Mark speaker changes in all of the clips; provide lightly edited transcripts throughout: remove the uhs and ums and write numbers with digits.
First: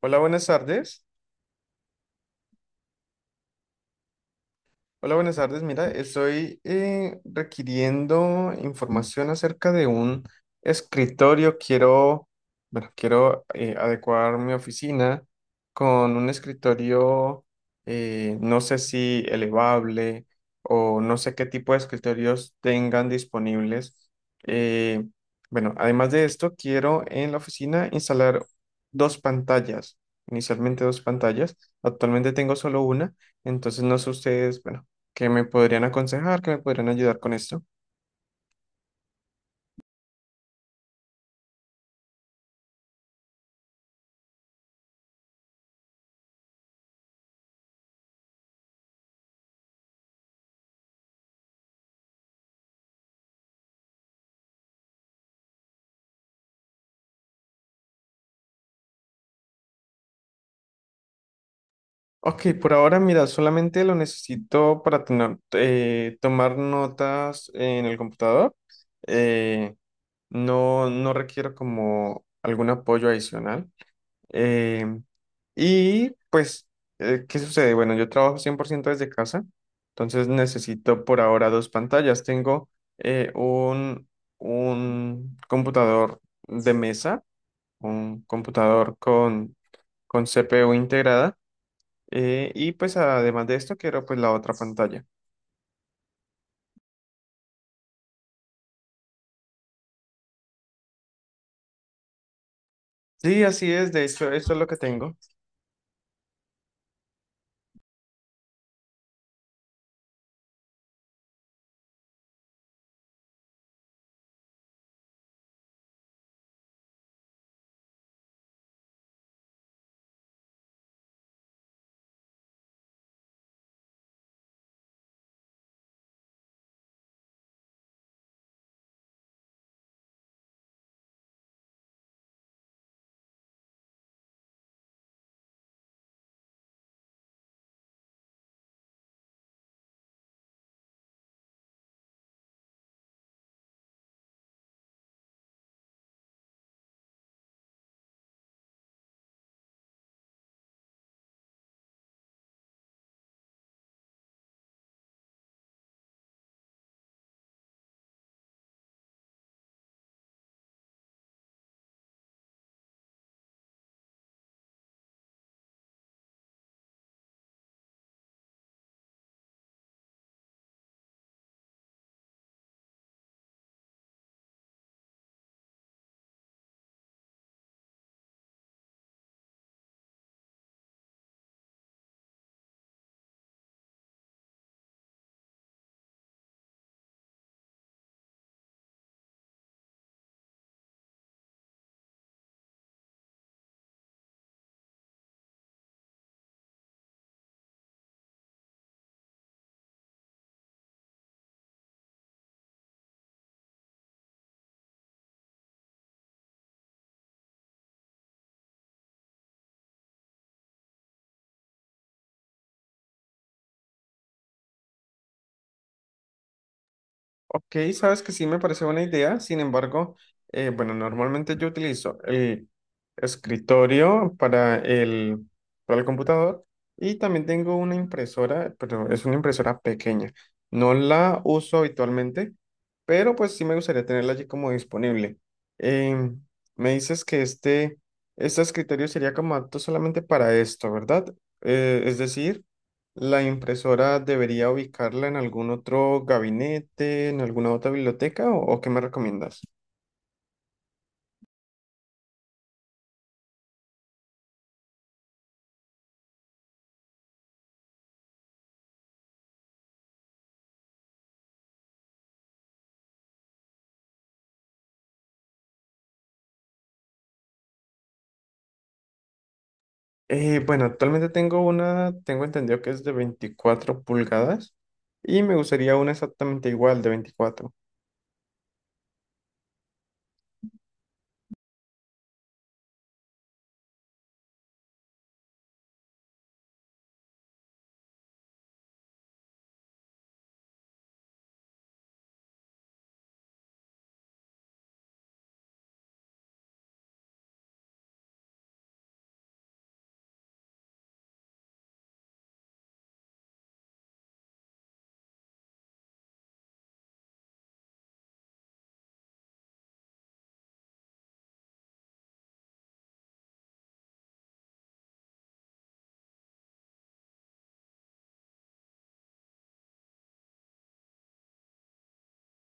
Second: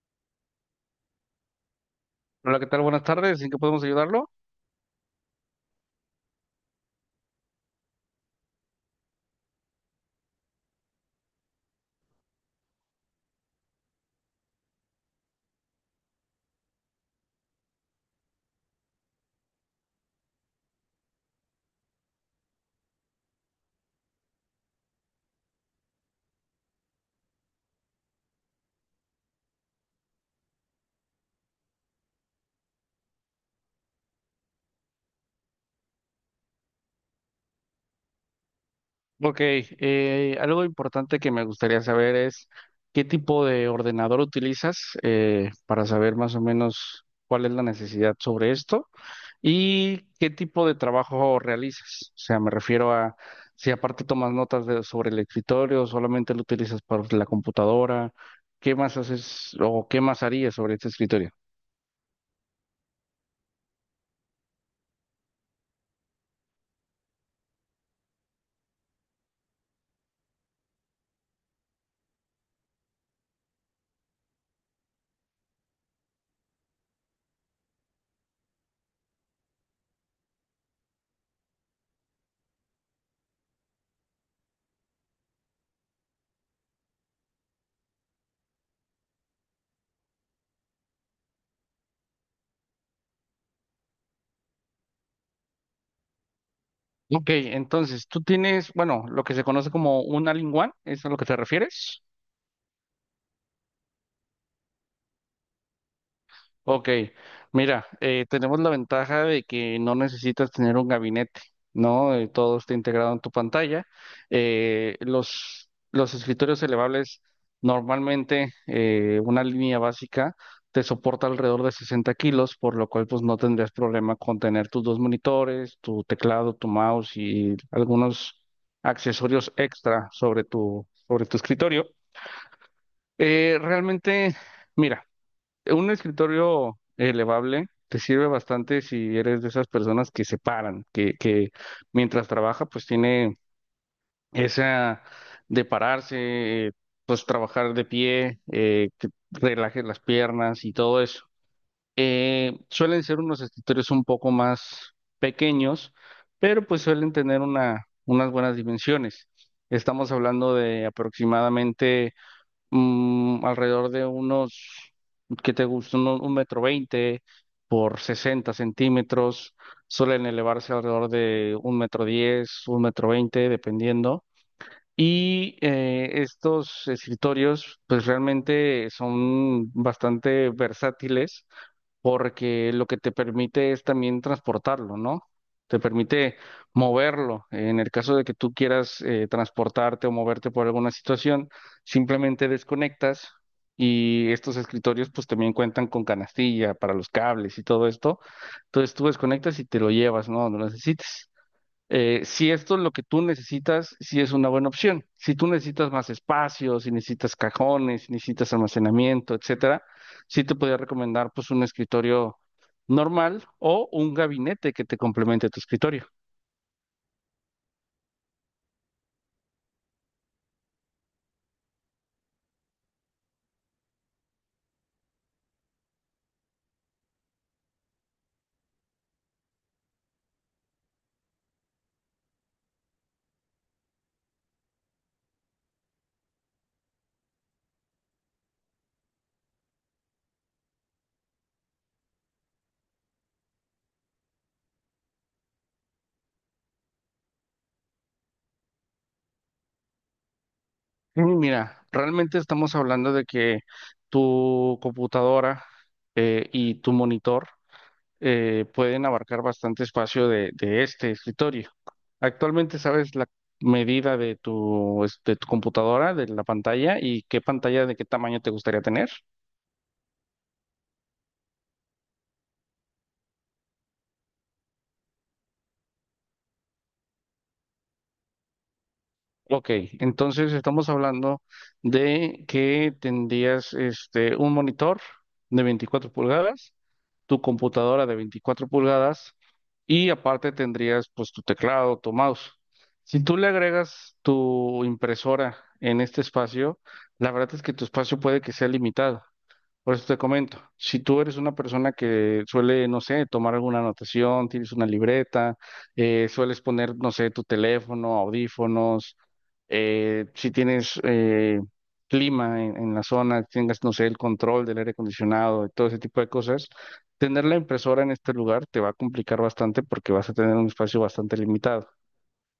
Speaker 1: Hola, buenas tardes.
Speaker 2: Hola, ¿qué tal? Buenas tardes. ¿En qué podemos ayudarlo?
Speaker 1: Hola, buenas tardes. Mira, estoy requiriendo información acerca de un escritorio. Quiero, bueno, quiero adecuar mi oficina con un escritorio, no sé si elevable o no sé qué tipo de escritorios tengan disponibles. Eh, bueno, además de esto, quiero en la oficina instalar dos pantallas, inicialmente dos pantallas. Actualmente tengo solo una. Entonces, no sé ustedes, bueno, ¿qué me podrían aconsejar? ¿Qué me podrían ayudar con esto?
Speaker 2: Ok, algo importante que me gustaría saber es qué tipo de ordenador utilizas para saber más o menos cuál es la necesidad sobre esto y qué tipo de trabajo realizas. O sea, me refiero a si aparte tomas notas sobre el escritorio, solamente lo utilizas para la computadora, ¿qué más haces o qué más harías sobre este escritorio?
Speaker 1: Ok, por ahora, mira, solamente lo necesito para tomar notas en el computador. Eh, no, no requiero como algún apoyo adicional. Eh, y pues, ¿Qué sucede? Bueno, yo trabajo 100% desde casa, entonces necesito por ahora dos pantallas. Tengo eh, un, un computador de mesa, un computador con CPU integrada y pues además de esto quiero pues la otra pantalla.
Speaker 2: Ok, entonces tú tienes, bueno, lo que se conoce como un all-in-one, ¿es a lo que te refieres?
Speaker 1: Sí, así es, de hecho eso es lo que tengo.
Speaker 2: Ok, mira, tenemos la ventaja de que no necesitas tener un gabinete, ¿no? Todo está integrado en tu pantalla. Los escritorios elevables, normalmente una línea básica te soporta alrededor de 60 kilos, por lo cual pues no tendrías problema con tener tus dos monitores, tu teclado, tu mouse y algunos accesorios extra sobre tu escritorio. Realmente, mira. Un escritorio elevable te sirve bastante si eres de esas personas que se paran, que mientras trabaja pues tiene esa de pararse, pues trabajar de pie, que relaje las piernas y todo eso. Suelen ser unos escritorios un poco más pequeños, pero pues suelen tener unas buenas dimensiones. Estamos hablando de aproximadamente alrededor de unos, ¿qué te gusta? Metro veinte por 60 centímetros, suelen elevarse alrededor de un metro diez, un metro veinte, dependiendo. Y estos escritorios, pues realmente son bastante versátiles porque lo que te permite es también transportarlo, ¿no? Te permite moverlo. En el caso de que tú quieras transportarte o moverte por alguna situación, simplemente desconectas y estos escritorios pues también cuentan con canastilla para los cables y todo esto. Entonces tú desconectas y te lo llevas, ¿no? No lo necesites si esto es lo que tú necesitas, sí es una buena opción. Si tú necesitas más espacio, si necesitas cajones, si necesitas almacenamiento, etcétera, sí te podría recomendar pues un escritorio normal o un gabinete que te complemente tu escritorio.
Speaker 1: Ok, sabes que sí me parece buena idea, sin embargo, bueno, normalmente yo utilizo el escritorio para para el computador y también tengo una impresora, pero es una impresora pequeña. No la uso habitualmente, pero pues sí me gustaría tenerla allí como disponible. Em, Me dices que este escritorio sería como apto solamente para esto, ¿verdad? Es decir, ¿la impresora debería ubicarla en algún otro gabinete, en alguna otra biblioteca o qué me recomiendas?
Speaker 2: Y mira, realmente estamos hablando de que tu computadora y tu monitor pueden abarcar bastante espacio de este escritorio. Actualmente sabes la medida de de tu computadora, de la pantalla y qué pantalla de qué tamaño te gustaría tener.
Speaker 1: Bueno, actualmente tengo entendido que es de 24 pulgadas y me gustaría una exactamente igual de 24.
Speaker 2: Ok, entonces estamos hablando de que tendrías este, un monitor de 24 pulgadas, tu computadora de 24 pulgadas y aparte tendrías pues tu teclado, tu mouse. Si tú le agregas tu impresora en este espacio, la verdad es que tu espacio puede que sea limitado. Por eso te comento, si tú eres una persona que suele, no sé, tomar alguna anotación, tienes una libreta, sueles poner, no sé, tu teléfono, audífonos, si tienes clima en la zona, tengas, no sé, el control del aire acondicionado y todo ese tipo de cosas, tener la impresora en este lugar te va a complicar bastante porque vas a tener un espacio bastante limitado.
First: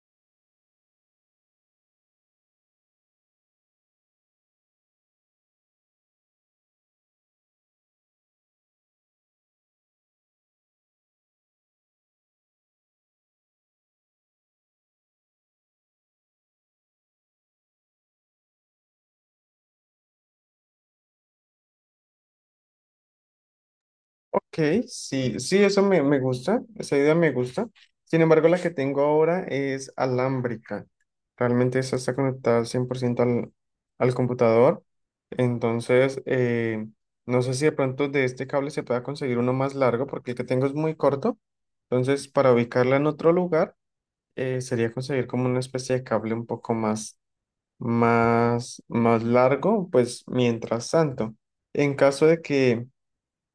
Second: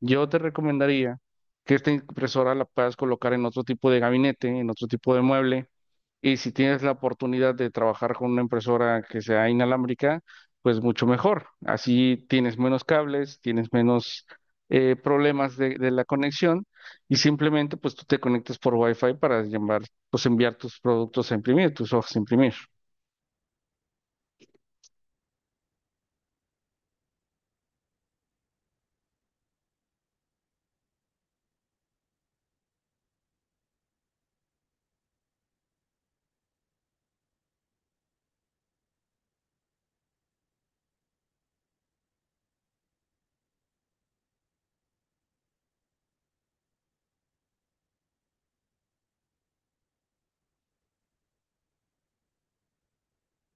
Speaker 2: Yo te recomendaría que esta impresora la puedas colocar en otro tipo de gabinete, en otro tipo de mueble y si tienes la oportunidad de trabajar con una impresora que sea inalámbrica, pues mucho mejor. Así tienes menos cables, tienes menos problemas de la conexión y simplemente pues tú te conectas por Wi-Fi para llamar, pues enviar tus productos a imprimir, tus hojas a imprimir.
Speaker 1: Ok, sí, sí, eso me gusta, esa idea me gusta. Sin embargo, la que tengo ahora es alámbrica. Realmente esa está conectada al 100% al computador. Entonces, no sé si de pronto de este cable se pueda conseguir uno más largo, porque el que tengo es muy corto. Entonces, para ubicarla en otro lugar, sería conseguir como una especie de cable un poco más largo, pues mientras tanto. En caso de que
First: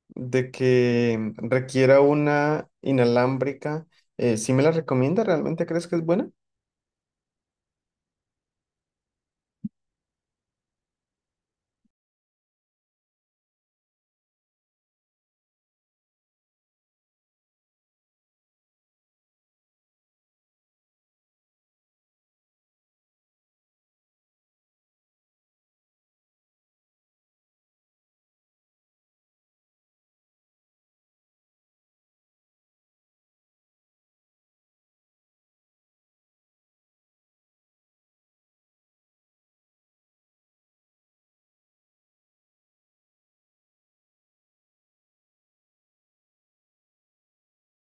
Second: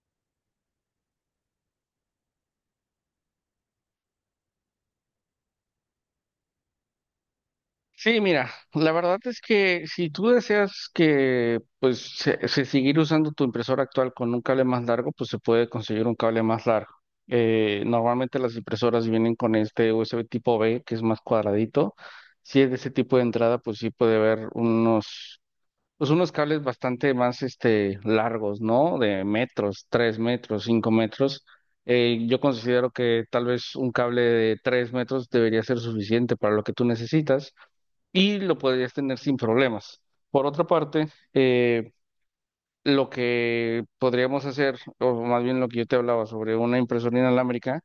Speaker 1: de que requiera una inalámbrica, ¿sí me la recomienda? ¿Realmente crees que es buena?
Speaker 2: Sí, mira, la verdad es que si tú deseas que se seguir usando tu impresora actual con un cable más largo, pues se puede conseguir un cable más largo. Normalmente las impresoras vienen con este USB tipo B, que es más cuadradito. Si es de ese tipo de entrada, pues sí puede haber pues unos cables bastante más este largos, ¿no? De metros, tres metros, cinco metros. Yo considero que tal vez un cable de tres metros debería ser suficiente para lo que tú necesitas y lo podrías tener sin problemas. Por otra parte, eh, lo que podríamos hacer, o más bien lo que yo te hablaba sobre una impresora inalámbrica,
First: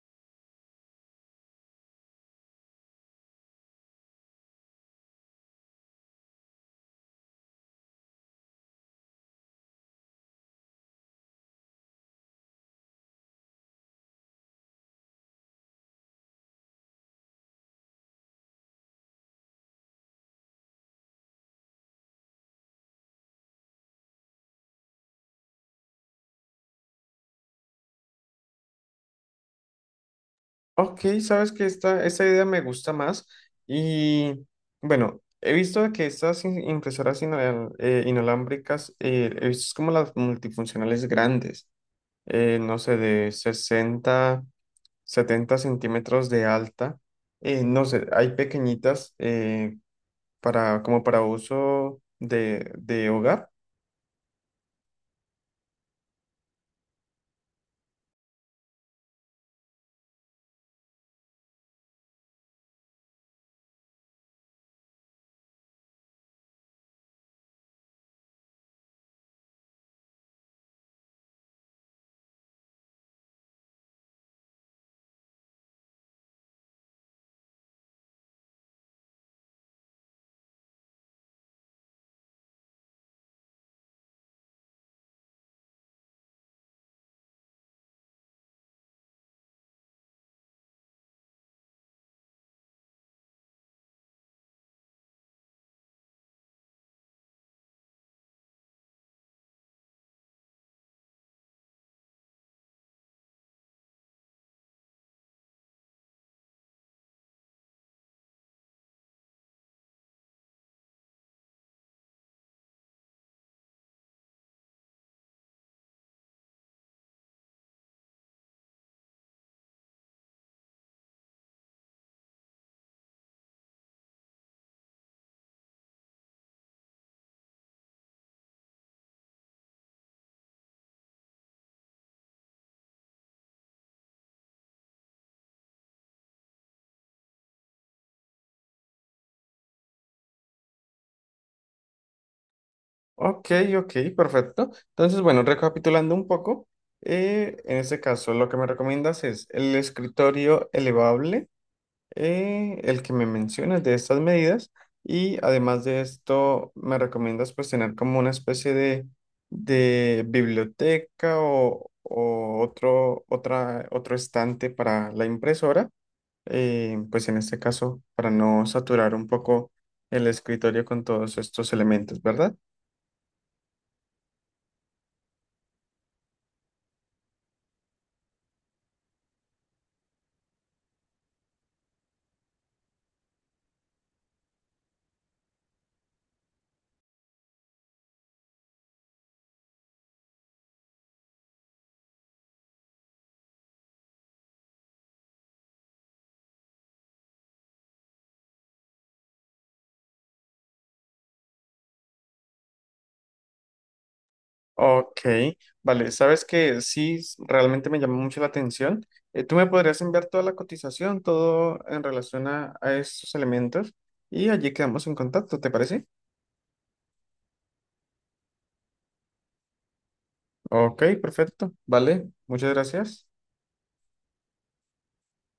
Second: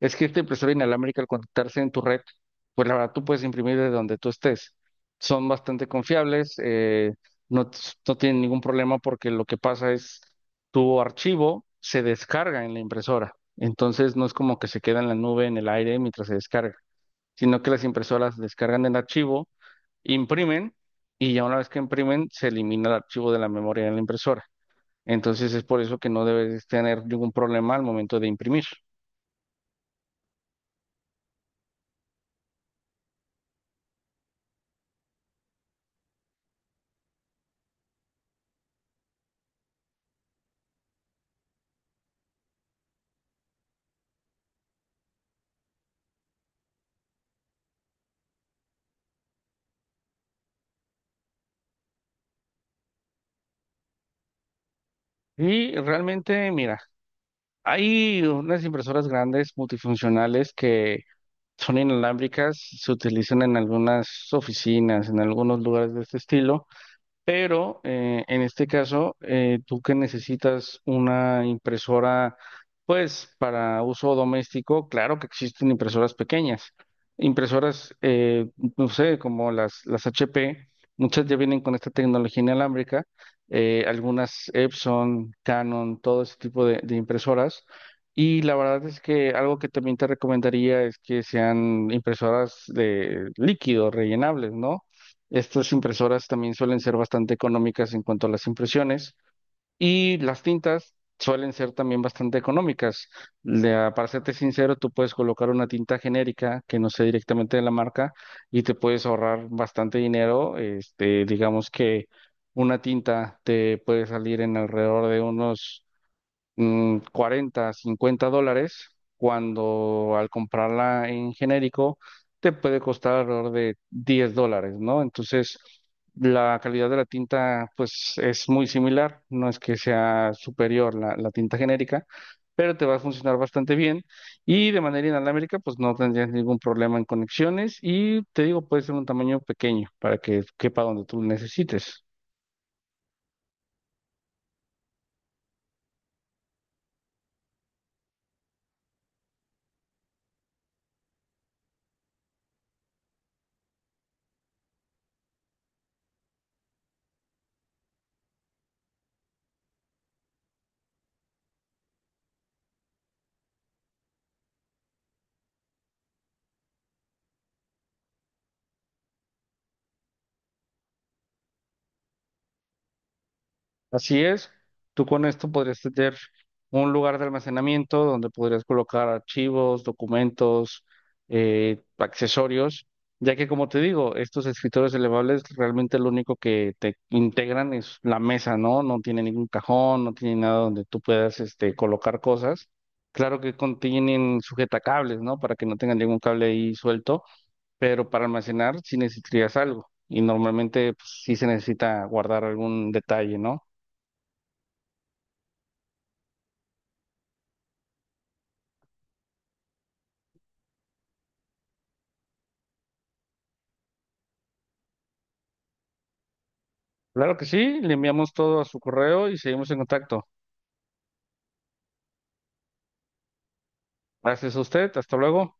Speaker 2: es que esta impresora inalámbrica al conectarse en tu red, pues la verdad tú puedes imprimir de donde tú estés. Son bastante confiables, no, t- no tienen ningún problema porque lo que pasa es tu archivo se descarga en la impresora. Entonces no es como que se queda en la nube, en el aire mientras se descarga, sino que las impresoras descargan el archivo imprimen y ya una vez que imprimen se elimina el archivo de la memoria de la impresora. Entonces es por eso que no debes tener ningún problema al momento de imprimir.
Speaker 1: Ok, sabes que esta idea me gusta más y bueno, he visto que estas inalámbricas, he visto es como las multifuncionales grandes, no sé, de 60 70 centímetros de alta, no sé, hay pequeñitas para, como para uso de hogar.
Speaker 2: Y realmente, mira, hay unas impresoras grandes multifuncionales que son inalámbricas, se utilizan en algunas oficinas, en algunos lugares de este estilo. Pero en este caso, tú que necesitas una impresora, pues para uso doméstico, claro que existen impresoras pequeñas. Impresoras, no sé, como las HP, muchas ya vienen con esta tecnología inalámbrica, algunas Epson, Canon, todo ese tipo de impresoras. Y la verdad es que algo que también te recomendaría es que sean impresoras de líquido, rellenables, ¿no? Estas impresoras también suelen ser bastante económicas en cuanto a las impresiones y las tintas suelen ser también bastante económicas. Para serte sincero, tú puedes colocar una tinta genérica que no sea directamente de la marca y te puedes ahorrar bastante dinero. Este, digamos que una tinta te puede salir en alrededor de unos 40, 50 dólares, cuando al comprarla en genérico te puede costar alrededor de 10 dólares, ¿no? Entonces, la calidad de la tinta, pues, es muy similar, no es que sea superior la tinta genérica, pero te va a funcionar bastante bien y de manera inalámbrica, pues, no tendrías ningún problema en conexiones y te digo, puede ser un tamaño pequeño para que quepa donde tú necesites.
Speaker 1: Ok, ok, perfecto. Entonces, bueno, recapitulando un poco, en este caso lo que me recomiendas es el escritorio elevable, el que me mencionas de estas medidas, y además de esto me recomiendas pues tener como una especie de biblioteca otro estante para la impresora, pues en este caso para no saturar un poco el escritorio con todos estos elementos, ¿verdad?
Speaker 2: Así es, tú con esto podrías tener un lugar de almacenamiento donde podrías colocar archivos, documentos, accesorios, ya que como te digo, estos escritorios elevables realmente lo único que te integran es la mesa, ¿no? No tiene ningún cajón, no tiene nada donde tú puedas este, colocar cosas. Claro que contienen sujetacables, ¿no? Para que no tengan ningún cable ahí suelto, pero para almacenar sí necesitarías algo y normalmente pues, sí se necesita guardar algún detalle, ¿no?
Speaker 1: Ok, vale, sabes que sí, realmente me llamó mucho la atención. Tú me podrías enviar toda la cotización, todo en relación a estos elementos y allí quedamos en contacto, ¿te parece?
Speaker 2: Claro que sí, le enviamos todo a su correo y seguimos en contacto.
Speaker 1: Ok, perfecto, vale, muchas gracias.
Speaker 2: Gracias a usted, hasta luego.